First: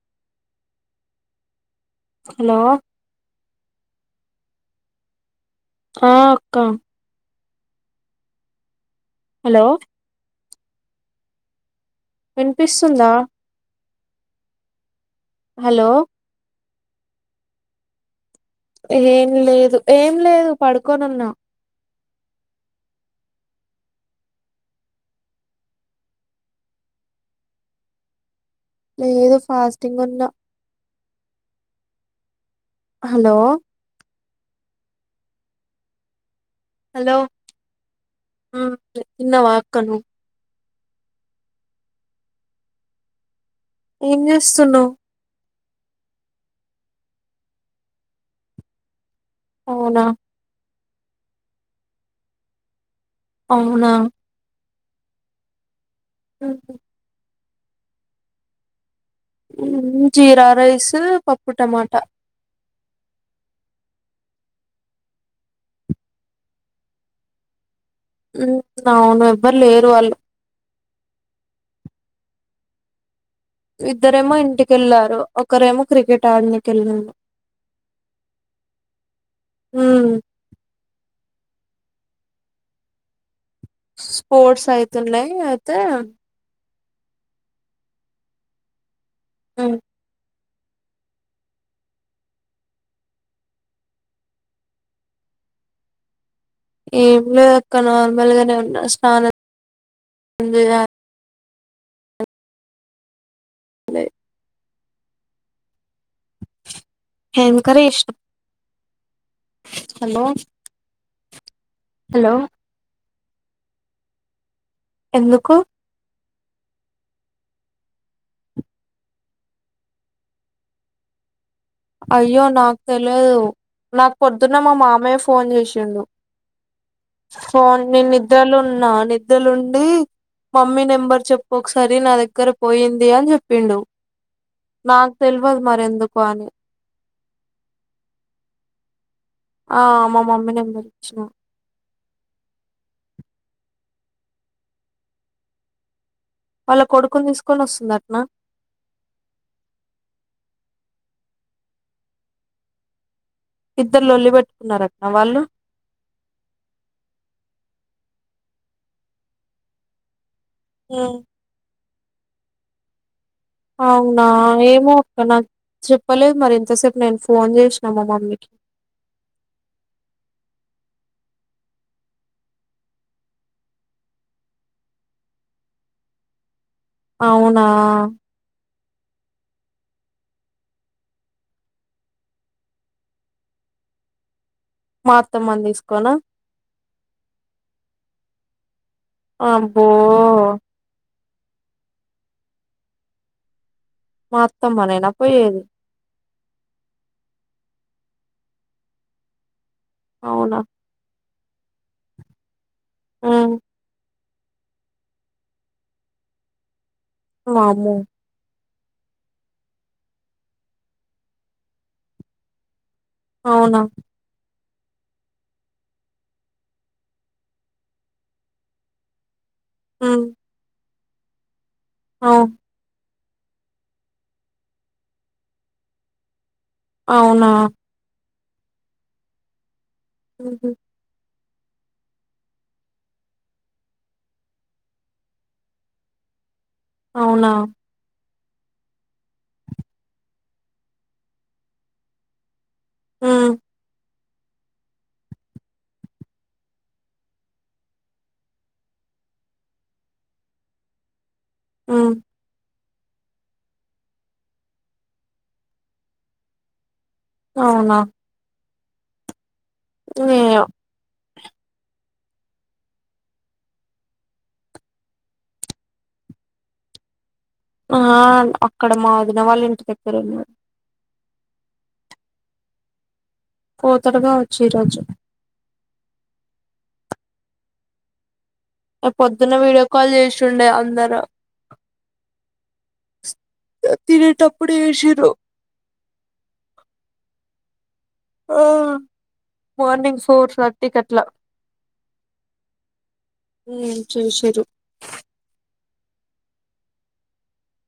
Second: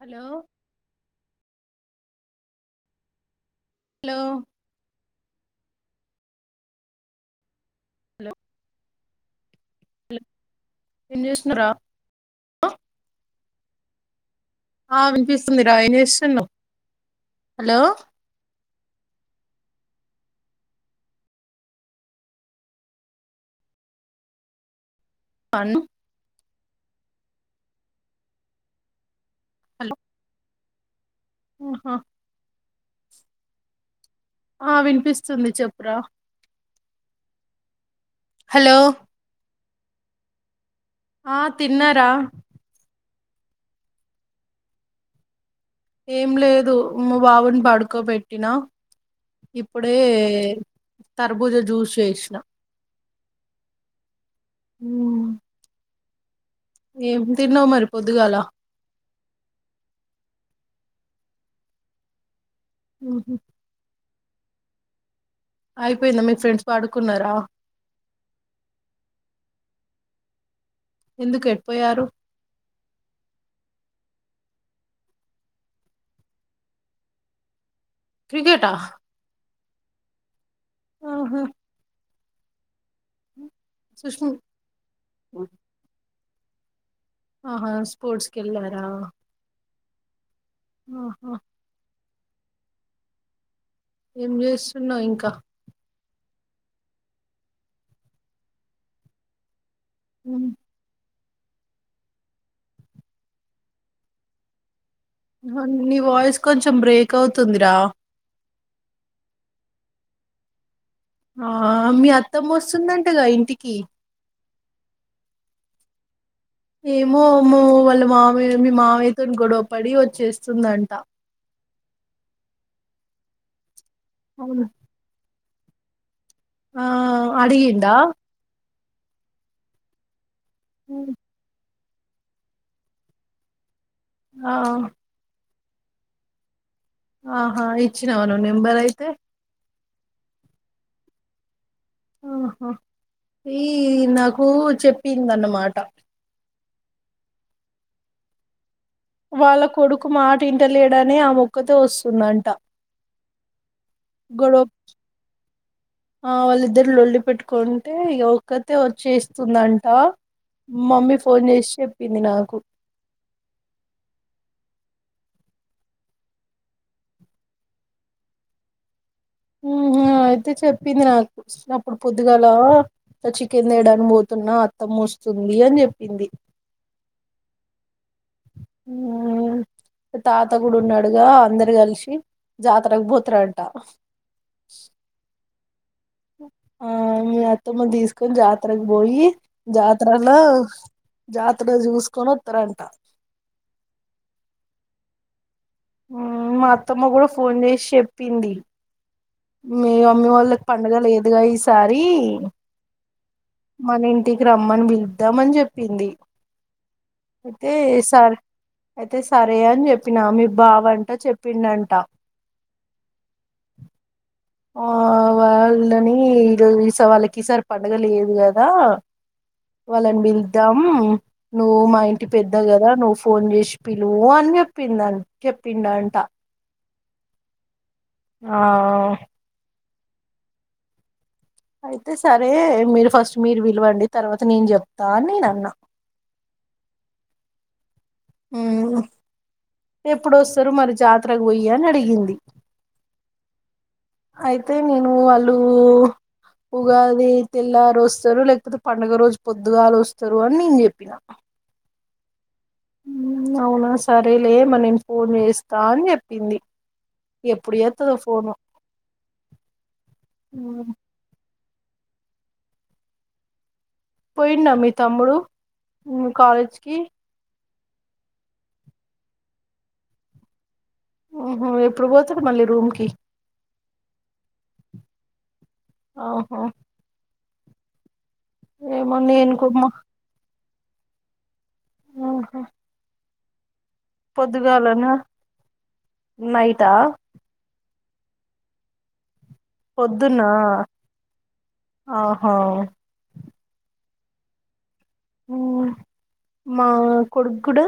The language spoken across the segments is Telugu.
హలో హలో హలో ఆ అక్క హలో హలో ఏం చేస్తురా వినిపిస్తుందా ఆ వినిపిస్తుంది రా హలో ఏం చేస్తున్నావ్ హలో ఏం లేదు ఏం లేదు పడుకోనున్నా అను లేదు హలో ఫాస్టింగ్ ఉన్న ఆహా హలో ఆ వినిపిస్తుంది చెప్పురా హలో ఉ హలో తిన్నావా అక్క నువ్ ఆ తిన్నారా ఏం చేస్తున్నావ్ ఏం లేదు మ బాబుని పడుకోబెట్టినా ఇప్పుడే అవునా తరబుజ జ్యూస్ చేసిన అవునా ఉ ఉ ఏం తిన్నావ్ మరి పొద్దుగాలా ఉ జీరా రైస్ పప్పు టమాటా ఉహ్ అయిపోయిందా మీ ఫ్రెండ్స్ పడుకున్నారా ఉ అవును ఎవ్వరు లేరు వాళ్ళు ఎందుకు ఎటుపోయారు ఇద్దరేమో ఇంటికెళ్ళారు ఒకరేమో క్రికెట్ ఆడినికి ఎల్లారు క్రికెటా ఉమ్ ఓహో సుష్మ స్పోర్ట్స్ అయితున్నాయి అయితే ఆహా స్పోర్ట్స్కెల్లరా ఉమ్ ఆహా ఏం చేస్తున్నావ్ ఇంకా ఏం లేదక్క నార్మల్ గానే ఉన్న స్నానం ఉమ్, చేయ లె నీ వాయిస్ కొంచెం బ్రేక్ అవుతుందిరా ఎంకరేష్ హలో ఆ మీ అత్తమ్మ వస్తుందంటగా ఇంటికి ఎందుకు ఏమో మో వాళ్ళ మామ మీ మామియ్యతో గొడవ పడి వచ్చేస్తుందంట అయ్యో నాకు తెలియదు నాకు పొద్దున్న అవును మా మామయ్య ఫోన్ చేసిండు ఆ ఫోన్ అడిగిండా నేన్ నిద్రలో ఉన్ నా నిదలుండి మమ్మీ నెంబర్ చెప్పు ఒకసారి నా దగ్గర పోయింది అని చెప్పిండు ఆ తెల్వద్ మర్ ఎందుకో అని ఆహా ఇచ్చినావా నువ్ నెంబర్ అయితే ఆ మా మమ్మీ నెంబర్ ఇచ్చిన ఆహా ఈ నాకు చెప్పిందన్నమాట వాళ్ళ కొడుకుని తీసుకొని వస్తుందటనా వాళ్ళ కొడుకు మాట ఇంట లేడనే ఆమె ఒకతె వస్తుందంట ఇద్దరు లోళ్లి గొడవ పెట్టుకున్నార అక్క వాళ్ళు ఆ వాళ్ళిద్దరులోల్లి పెట్టుకుంటే ఇక ఒక్కతే వచ్చేస్తుందంటా మమ్మీ ఫోన్ చేసి చెప్పింది నాకు అవునా ఏమో అక్క నాకు చెప్పలేదు మరి ఇంతసేపు నేను ఫోన్ చేసినా మా మమ్మీకి ఉంహు అయితే చెప్పింది నాకు అప్పుడు పొద్దుగాలా ఇట్ల చికెన్ తేడానికి పోతున్నా అత్తమ్మ ఒ వస్తుందీ అని చెప్పింది అవునా ఆ తాతగూడున్నడుగా అందరు కలిసి జాతరకు పోతరంటా మా అత్తమ్మను తీస్ ఆ మీ అత్తమ్మని తీసుకొని జాత్ బోయి అబ్బో జాతరలా జాతర చూసుకొని వత్తరంట మా అత్తమ్మ నేనా పోయేది ఉమ్ మా అత్తమ్మ కూడా ఫోన్ చేసి చెప్పింది మీ మమ్మీ అవునా వాళ్ళకి పండుగ లేదుగా ఈసారి ఉమ్ మన ఇంటికి రమ్మని బిలుద్దామని చెప్పింది ఐతే వామ్మో ఈసారి ఐతే సరే అని చెప్పినా మీ బావంట చెప్పిండంట అవునా ఆ వాళ్ళని ఇరో ఈస వాళ్ళకిసారి పండగ లేదు కదా వాళ్ళన్ ఉమ్ పిలుద్దాం నువ్వు మా ఇంటి అవు పెద్ద కదా నువ్ ఫోన్ చేసి పిలువూ అని చెప్పింద చెప్పిండంట అవునా ఆ ఉ హు అయితే సరే మీరు ఫస్ట్ మీరు విలవండి తర్వాత నేను చెప్తా అని నేనన్నా అవునా ఉమ్ ఎప్పుడొస్తరు మరి జాతరకు పోయ్యి అని అడిగింది ఉమ్ అయితే నేనూ అలూ ఉగాది తెల్లారొస్తరు లేకపోతే పండుగ రోజు పొద్దుగాలొస్తరు అని నేన్ చెప్పిన ఉమ్ అవునా సరేలే మరి నేను ఫోన్ చేస్తా అని చెప్పింది ఎప్పుడు చెత్తదో ఫోను ఎమో పోయిండా మీ తమ్ముడు కాలేజీకి ఆ అక్కడ మా వదిన వాళ్ళింటి దగ్గర ఉన్నాడు ఓహో ఎప్పుడు పోతడు మళ్ళీ రూమ్కి పోతడు కావొచ్చు ఈరోజు ఆ హా ఆ నేను పొద్దున్న కుమ్మ వీడియో కాల్ చేశుండే అందరు ఆహా అ తినేటప్పుడు పొద్దుగాలనా చూసిర్రు నైటా ఆ మార్నింగ్ ఫోర్ పొద్దున్నా థర్టీ కట్లా ఆహా ఉమ్ చూసిర్రు మా కొడుగుడా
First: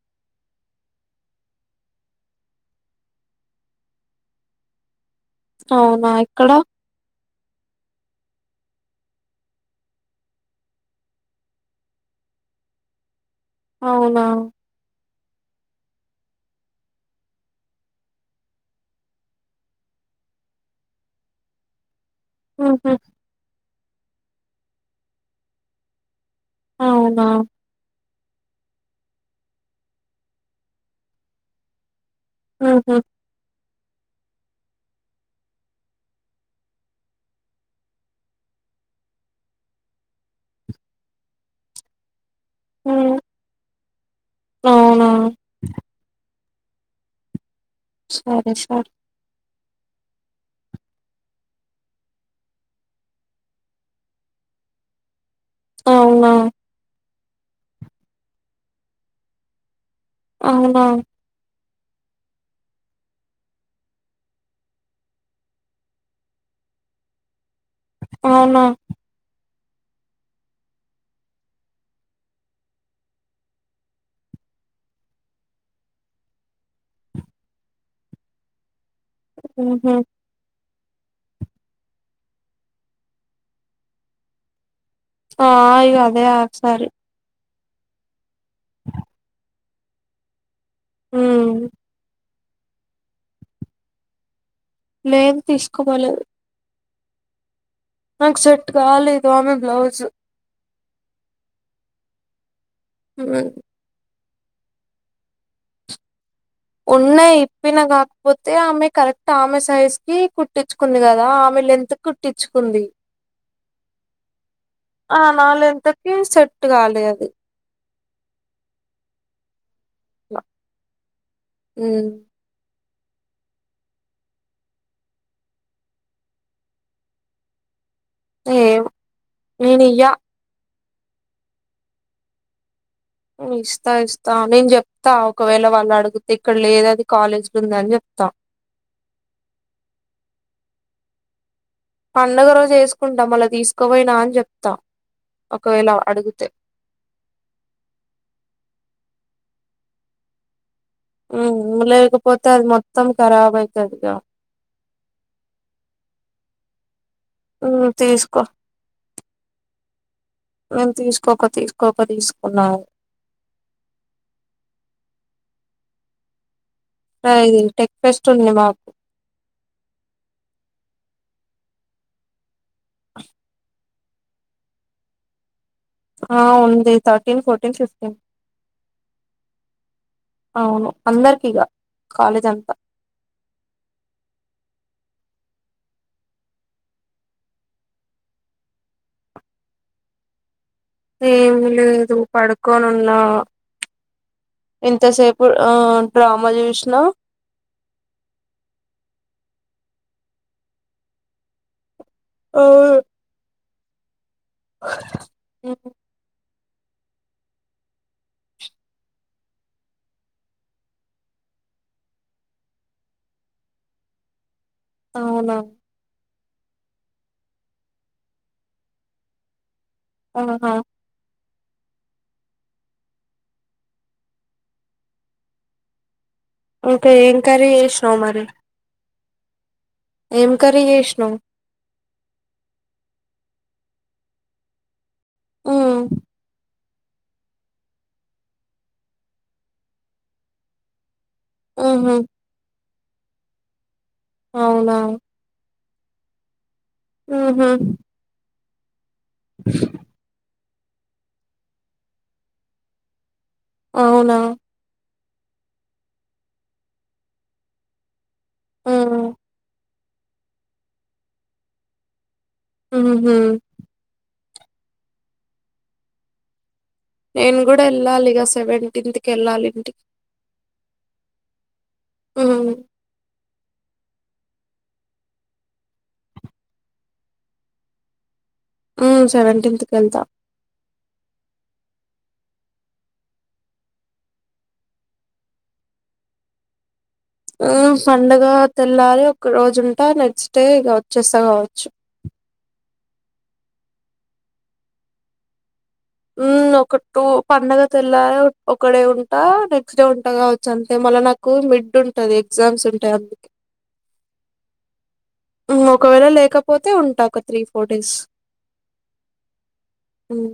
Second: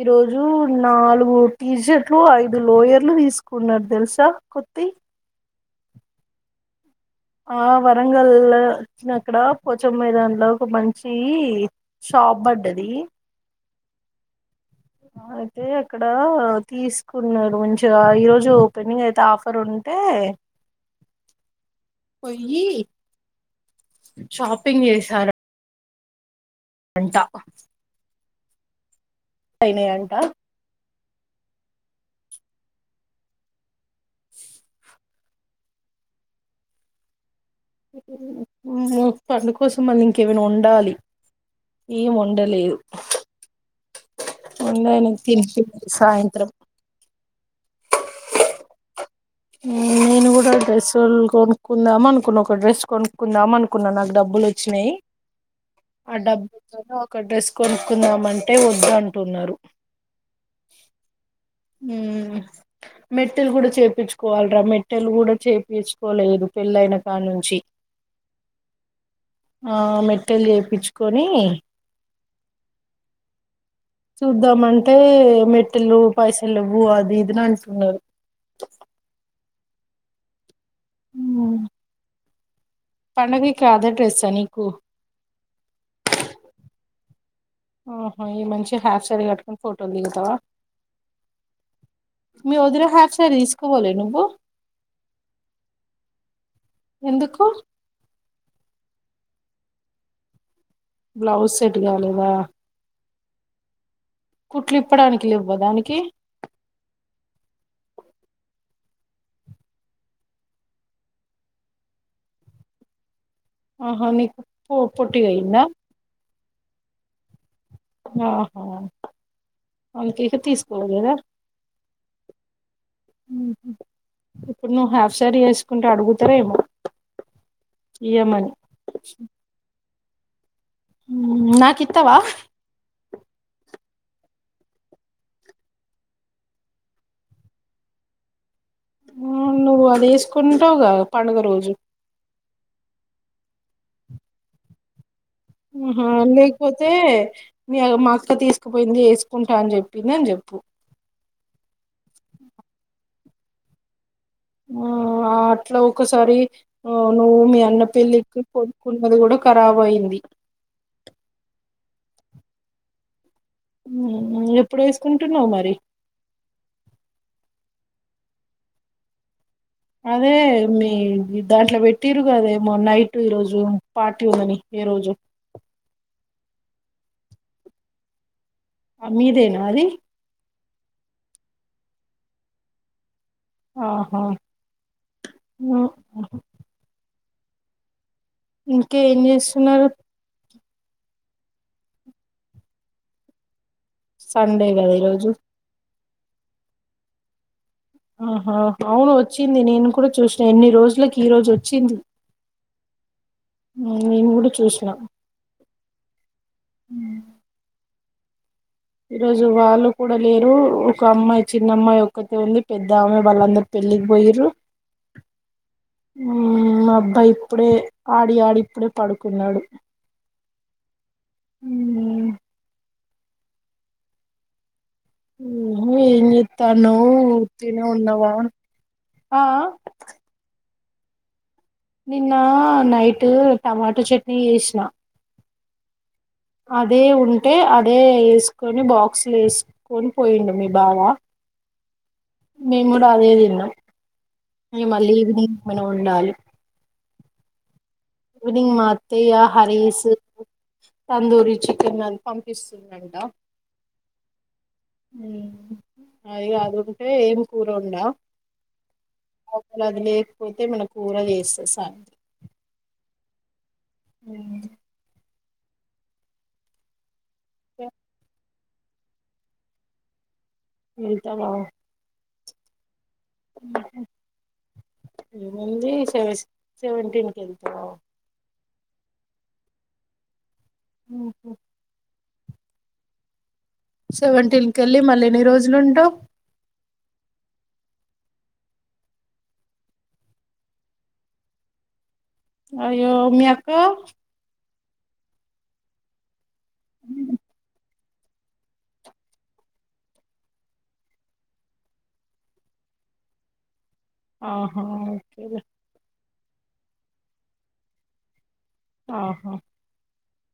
ఈ రోజు నాలుగు టీషర్ట్లు ఐదు లోయర్లు తీసుకున్నారు తెలుసా కొ అవునా ఎక్కడ ఆ వరంగల్ వచ్చినక్కడ పోచం మైదాన్ లో ఒక మంచి టాప్ పడ్డది అవునా ఆ అయితే అక్కడ తీసుకున్నారు మంచిగా ఈరోజు పెనింగ్ అయితే ఆఫర్ ఉంటే ఏ పోయి ఉహు షాపింగ్ చేసను అంటా అవునా అయినయంట ఆహా మా పండు కోసం మళ్ళీ ఇంకేమైనా వండాలి ఏం వండన్ లేదు హ్మ్. అవునా! అందరిని తినిపియాలి సాయంత్రం సరే సర్ ఊ నేను కూడా డ్రెస్ కొనుక్కుందామా అనుకున్నా ఒక డ్రెస్ కొనుక్కుందామా అనుకున్నా నాకు డబ్బులు వచ్చినాయి ఆ అవునా! డబ్బుతోని ఒక డ్రెస్ కొనుక్కుందమంటే వద్దు అంటున్నారు అవునా ఊ మెట్టలు కూడా చేపిచుకోవాలరా మెట్టెలు కూడా చేపంచుకోలేదు పెళ్ళైన కా నుంచి అవునా ఆ మెట్టలు చేపిచుకొని చూద్దామంటే మెటలు పైసలు లేవు అది ఇదని అంటునారు ఉహు ఊమ్ పండవికి అదే డ్రెస్సా నీకు ఆ ఇగ అదే హాఫ్సారి ఆహో ఈ మంచి హాఫ్ సారీ కట్టుకోని ఫోటోలు దిగుతావా ఊ మీ వదిన హాఫ్ సారి తీసుకపోలే నువ్వు లేదు తీసుకపోలేదు ఎందుకు నాకు సెట్ కాలేదు ఆమె బ్లౌజు బ్లౌజ్ సెట్ కాలేదా ఉమ్ కుట్లు ఇప్పడానికి లెవా దానికి ఉన్నాయి ఇప్పిన కాకపోతే ఆమె కరెక్ట్ ఆమె సైజ్ కి కుట్టించుకుంది కదా ఆమె లెంగ్త్ కి కుట్టించుకుంది ఆహా నీకు పొ ఆ నా పొట్టిగయిందా లెంగ్త్ కీ సెట్ కాలే అది ఆహా అందుకె ఇగ తీసుకోలేదా ఉమ్ ఉహు ఇప్పుడు నా హాఫ్ శారీ వేసుకుంటే అడుగుతారా ఏమో ఈయమని ఏమో నేనియ్య. నాక్ ఇత్తవా ఇస్తా ఇస్తా నేను చెప్తా ఒకవేళ వాళ్ళు అడిగితే ఇక్కడ లేద అది కాలేజీ లో ఉందని చెప్తా త ఆ నువ్వు అది వేసుకుంటావుగా పండుగ రోజు పండుగ రోజు వేసుకుంటా మళ్ళ తీసుకోపోయినా అని చెప్తా ఒకవేళ ఆహా అడిగితే లేకపోతే మీ మాక్క తీసుకుపోయింది ఎస్ కుంటా అని చెప్పింది అని చెప్పు ఉ లేకపోతే అది మొత్తం ఖరాబ్ అయితదిగా ఆ అట్లా ఒకసారి నువ్వు మీ అన్న పెళ్లికి తీసుకో కొనుకున్నది కూడా ఖరాబ్ అయింది కోప తీసుకున్నా ఉ నువ్వు ఎప్పుడు వేసుకుంటున్నావ్ మరి అ ఇది టెక్ ఫెస్ట్ ఉంది మాకు అదే మీ దాంట్లో పెట్టిరు కదేమో నైట్ ఈరోజు పార్టీ ఉందని ఏ రోజు ఆ ఉంది థర్టీన్ ఫోర్టీన్ ఫిఫ్టీన్ మీదేనా ఆది అవును అందరికిగా కాలేజ్ అంతా ఆహా ఉ ఇంకే ఏం చేస్తున్నారు ఏం లేదు పడుకోనున్నా సండే కదా ఈరోజు ఇంతసేపు ఆ డ్రామా చూసినా ఆహా అవును వచ్చింది నేను కూడా చూసిన ఎన్ని రోజులకి ఈ రోజు వచ్చింది ఆవును నేను కూడా చూసినా ఈ రోజు వాళ్ళు కూడా లేరు ఒక అమ్మాయి చిన్న అమ్మాయి ఒక్కతే ఉంది పెద్ద ఆమె వాళ్ళందరు తో వెళ్ళిపోయిరు అవునా ఉ మా అబ్బాయి ఇప్పుడే ఆడి ఆడి ఇప్పుడే పడుకున్నాడు ఆహా ఉమ్ ఉహ్ ఏంచేతనవ్ ఇంకా ఏం కర్రీ ఉతిగనే చేసినావు ఉన్నావా మరి ఏం కర్రీ చెస్నవ్ నిన్న నైట్ టమాటో చట్నీ చేసిన ఉ అదే ఉంటే అదే వేసుకొని బాక్స్లు వేసుకొని పోయిండు మీ బావ ఆహా మేము కూడా అదే తిన్నాం అవునా మళ్ళీ ఈవినింగ్ ఏమైనా వండాలి ఉహ్ ఈవినింగ్ మా అత్తయ్య హరీస్ తందూరి చికెన్ అవి పంపిస్తుందంట అవునా ఉ అది అది ఒకటే ఏం కూర వండా ఆ! లా అది లేకపోతే ఏమైనా కూర చేస్తా సైన్ ఉహ్ నేను కూడా వెళ్ళాలిగా సెవెంటీన్త్కి వెళ్ళాలి ఇంటికి వెళ్తావా ఉ ఏమైంది సెవస్ సెవెంటీన్కి వెళ్ళిపో ఉ సెవెంటీన్త్ కెళ్తా ఉహు సెవెంటీన్ కి వెళ్ళి మళ్ళ ఎన్ని రోజులుంటవ్ ఫండగా తెల్లారి ఒక రోజు ఉంటా నెక్స్ట్ డే ఇక వచ్చేస్తా కావచ్చు అయ్యో మీ అక్క ఉమ్ ఒక టూ పండగ తెల్లార్ ఒక్కడే ఉంటా నెక్స్ట్ డే ఉంటా కావచ్చు అంతే మళ్ళ నాకు మిడ్ ఉంటది ఎగ్జామ్స్ ఉంటయ్ అందుకే ఆహా ఓకేలే ఉమ్ ఒకవేళ లేకపోతే ఉంటా ఒక త్రీ ఫోర్ డేస్ ఆహా ఉమ్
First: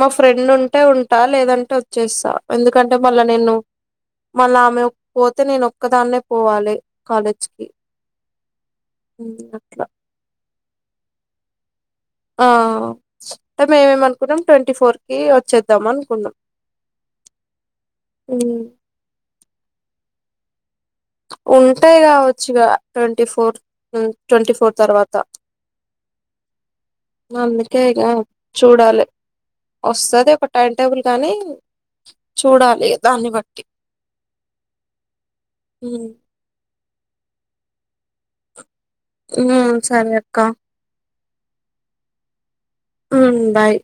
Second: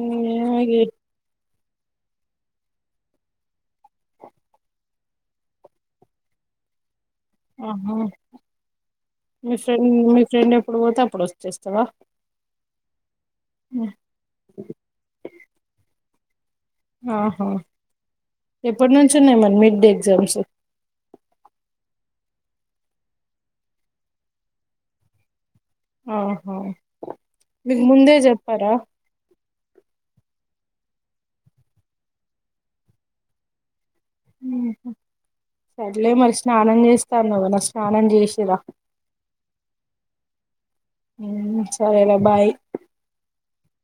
మా ఫ్రెండ్ ఉంటే ఆగి ఉంటా లేదంటే ఒచ్చేస్తా ఎందుకంటే మళ్ళా నేను మళ్ళామె పోతే నేనొక్కదాన్నే పోవాలి కాలేజ్కి ఆహా హ్మ్ మీ అట్లా ఫ్రెండ్ మీ ఫ్రెండ్ ఎప్పుడు పోతే అప్పుడొచ్చేస్తవా ఆ అంటే మేమేం అనుకున్నాం ట్వంటీ ఫోర్ కి వచ్చేద్దాం అనుకున్న ఆహా హ్మ్ ఎప్పట్నుంచి ఉన్నాయి మరి మిడ్ ఎగ్జామ్స్ ఉంటాయి కావచ్చు ఇగ ట్వంటీ ఫోర్ ను ట్వంటీ ఫోర్ తర్వాత ఆహా అందుకే మీకు ఇగా ముందే చెప్పారా చూడాలి ఒస్తదో ఒక టైమ్ టేబుల్ కాని చూడాలి ఇగ దాన్ని బట్టి ఉహు సర్లే మరి స్నానం చేస్తా అన్నవు కదా స్నానం చేసిరా ఉమ్ సరే అక్కా ఉమ్ సరేరా బాయ్ ఉమ్ బాయ్